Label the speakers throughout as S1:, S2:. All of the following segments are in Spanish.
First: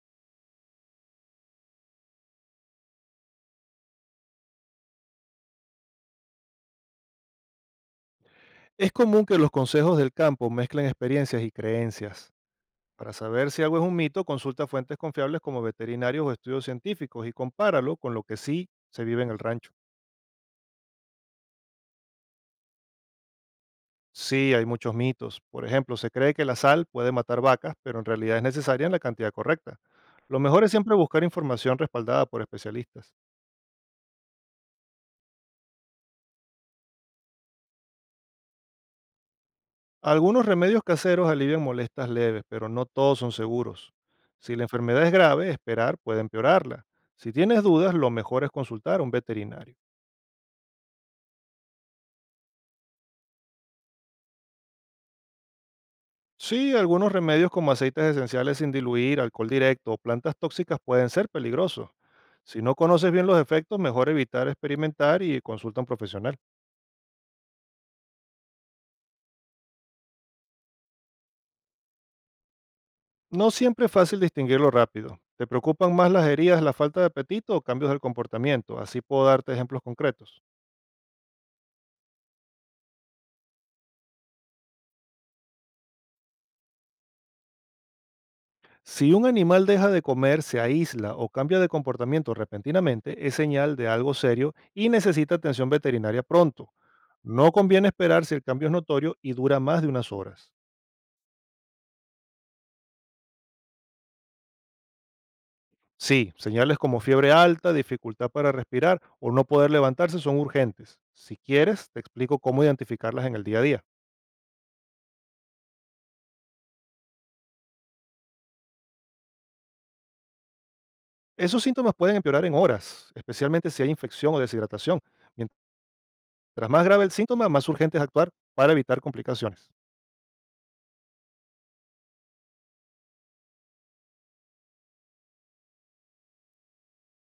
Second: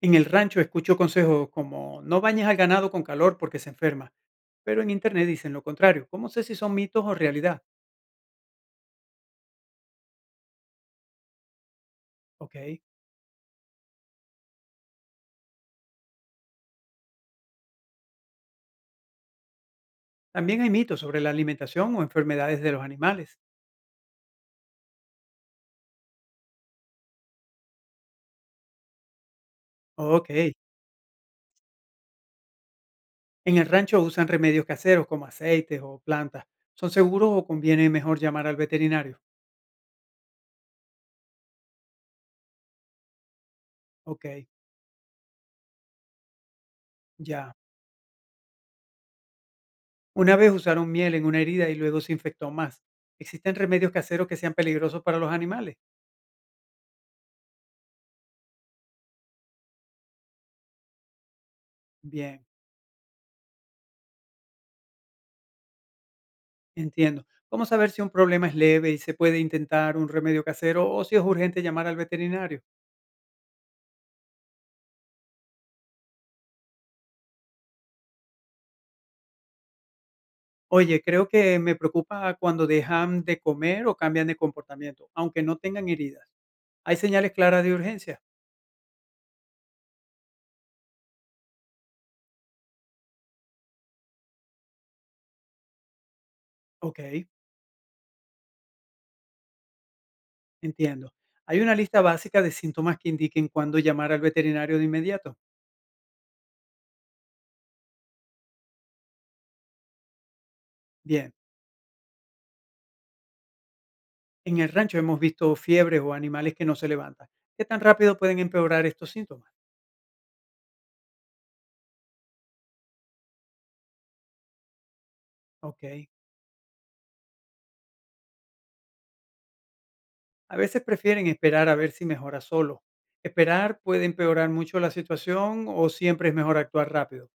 S1: En el rancho escucho consejos como no bañes al ganado con calor porque se enferma, pero en internet dicen lo contrario. ¿Cómo sé si son mitos o realidad?
S2: Es común que los consejos del campo mezclen experiencias y creencias.
S1: Ok.
S2: Para saber si algo es un mito, consulta fuentes confiables como veterinarios o estudios científicos y compáralo con lo que sí se vive en el rancho.
S1: También hay mitos sobre la alimentación o enfermedades de los animales.
S2: Sí, hay muchos mitos. Por ejemplo, se cree que la sal puede matar vacas, pero en realidad es necesaria en la cantidad correcta.
S1: Ok.
S2: Lo mejor es siempre buscar información respaldada por especialistas.
S1: En el rancho usan remedios caseros como aceites o plantas. ¿Son seguros o conviene mejor llamar al veterinario?
S2: Algunos remedios caseros alivian molestias leves, pero no todos son seguros.
S1: Ok,
S2: Si la enfermedad es grave, esperar puede empeorarla. Si
S1: ya.
S2: tienes dudas, lo mejor es consultar a un veterinario.
S1: Una vez usaron miel en una herida y luego se infectó más. ¿Existen remedios caseros que sean peligrosos para los animales?
S2: Sí, algunos remedios como aceites esenciales sin diluir, alcohol directo o plantas tóxicas pueden ser peligrosos.
S1: Bien.
S2: Si no conoces bien los efectos, mejor evitar experimentar y consulta a un profesional.
S1: Entiendo. ¿Cómo saber si un problema es leve y se puede intentar un remedio casero o si es urgente llamar al veterinario?
S2: No siempre es fácil distinguirlo rápido. ¿Te preocupan más las heridas, la falta de apetito o cambios del comportamiento? Así puedo darte ejemplos concretos.
S1: Oye, creo que me preocupa cuando dejan de comer o cambian de comportamiento, aunque no tengan heridas. ¿Hay señales claras de urgencia?
S2: Si un animal deja de comer, se aísla o cambia de comportamiento repentinamente, es señal de algo serio y necesita atención veterinaria pronto.
S1: Ok,
S2: No conviene esperar si el cambio es notorio y dura más de unas horas.
S1: entiendo. ¿Hay una lista básica de síntomas que indiquen cuándo llamar al veterinario de inmediato?
S2: Sí, señales como fiebre alta, dificultad para respirar o no poder levantarse son urgentes.
S1: Bien,
S2: Si quieres, te explico cómo identificarlas en el día a día.
S1: en el rancho hemos visto fiebres o animales que no se levantan. ¿Qué tan rápido pueden empeorar estos síntomas?
S2: Esos síntomas pueden empeorar en horas, especialmente si hay infección o deshidratación.
S1: Ok.
S2: Mientras más grave el síntoma, más urgente es actuar para evitar complicaciones.
S1: A veces prefieren esperar a ver si mejora solo. Esperar puede empeorar mucho la situación o siempre es mejor actuar rápido.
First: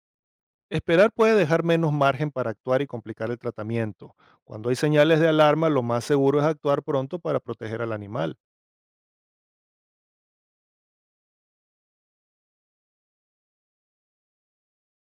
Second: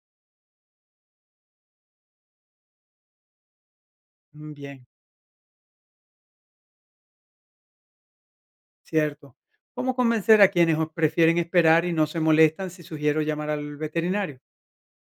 S2: Esperar puede dejar menos margen para actuar y complicar el tratamiento.
S1: Mm,
S2: Cuando hay
S1: bien,
S2: señales de alarma, lo más seguro es actuar pronto para proteger al animal.
S1: cierto. ¿Cómo convencer a quienes prefieren esperar y no se molestan si sugiero llamar al veterinario?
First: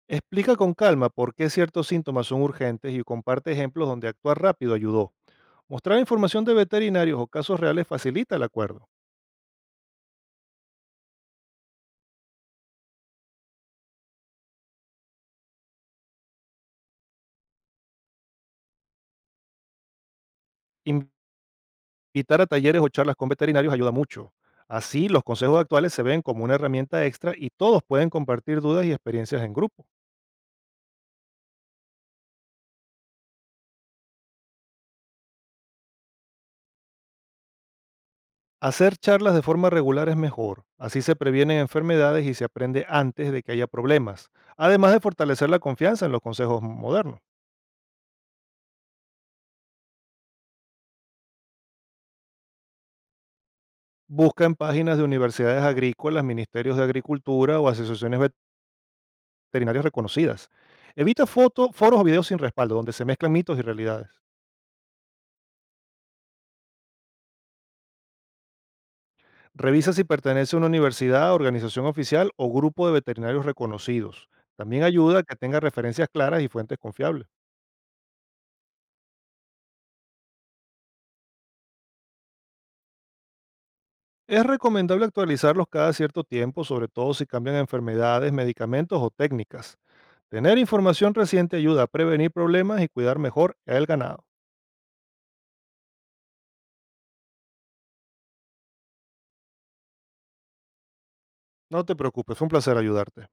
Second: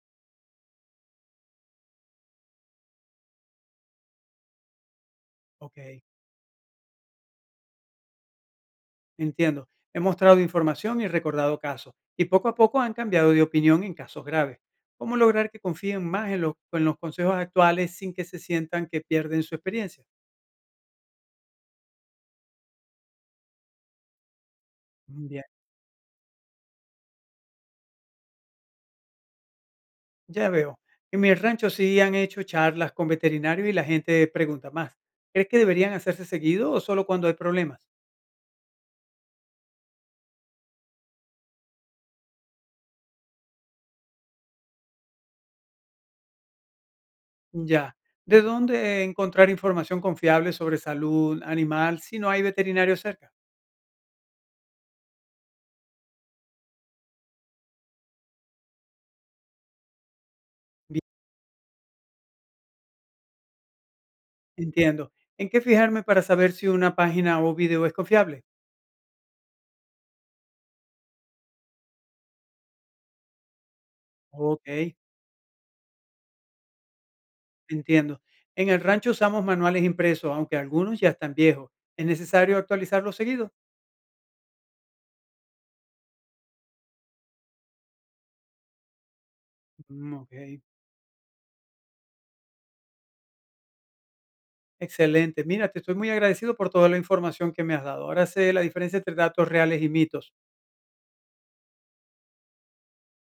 S2: Explica con calma por qué ciertos síntomas son urgentes y comparte ejemplos donde actuar rápido ayudó.
S1: Ok,
S2: Mostrar información de veterinarios o casos reales facilita el acuerdo.
S1: entiendo. He mostrado información y recordado casos, y poco a poco han cambiado de opinión en casos graves. ¿Cómo lograr que confíen más en los consejos actuales sin que se sientan que pierden su experiencia?
S2: Invitar a talleres o charlas con veterinarios ayuda mucho. Así, los
S1: Mm, bien.
S2: consejos actuales se ven como una herramienta extra y todos pueden compartir dudas y experiencias en grupo.
S1: Ya veo. En mi rancho sí han hecho charlas con veterinarios y la gente pregunta más. ¿Crees que deberían hacerse seguido o solo cuando hay problemas?
S2: Hacer charlas de forma regular es mejor, así se previenen enfermedades y se aprende antes de que haya problemas, además de fortalecer la confianza en los consejos modernos.
S1: Ya. ¿De dónde encontrar información confiable sobre salud animal si no hay veterinario cerca?
S2: Busca en páginas de universidades agrícolas, ministerios de agricultura o asociaciones veterinarias reconocidas.
S1: Bien,
S2: Evita fotos, foros o videos sin respaldo, donde se mezclan mitos y realidades.
S1: entiendo. ¿En qué fijarme para saber si una página o video es confiable?
S2: Revisa si pertenece a una universidad, organización oficial o grupo de veterinarios reconocidos.
S1: Ok,
S2: También ayuda a que tenga referencias claras y fuentes confiables.
S1: entiendo. En el rancho usamos manuales impresos, aunque algunos ya están viejos. ¿Es necesario actualizarlos seguido?
S2: Es recomendable actualizarlos cada cierto tiempo, sobre todo si cambian enfermedades, medicamentos o técnicas.
S1: Mm, ok.
S2: Tener información reciente ayuda a prevenir problemas y cuidar mejor el ganado.
S1: Excelente. Mira, te estoy muy agradecido por toda la información que me has dado. Ahora sé la diferencia entre datos reales y mitos.
S2: No te preocupes, fue un placer ayudarte.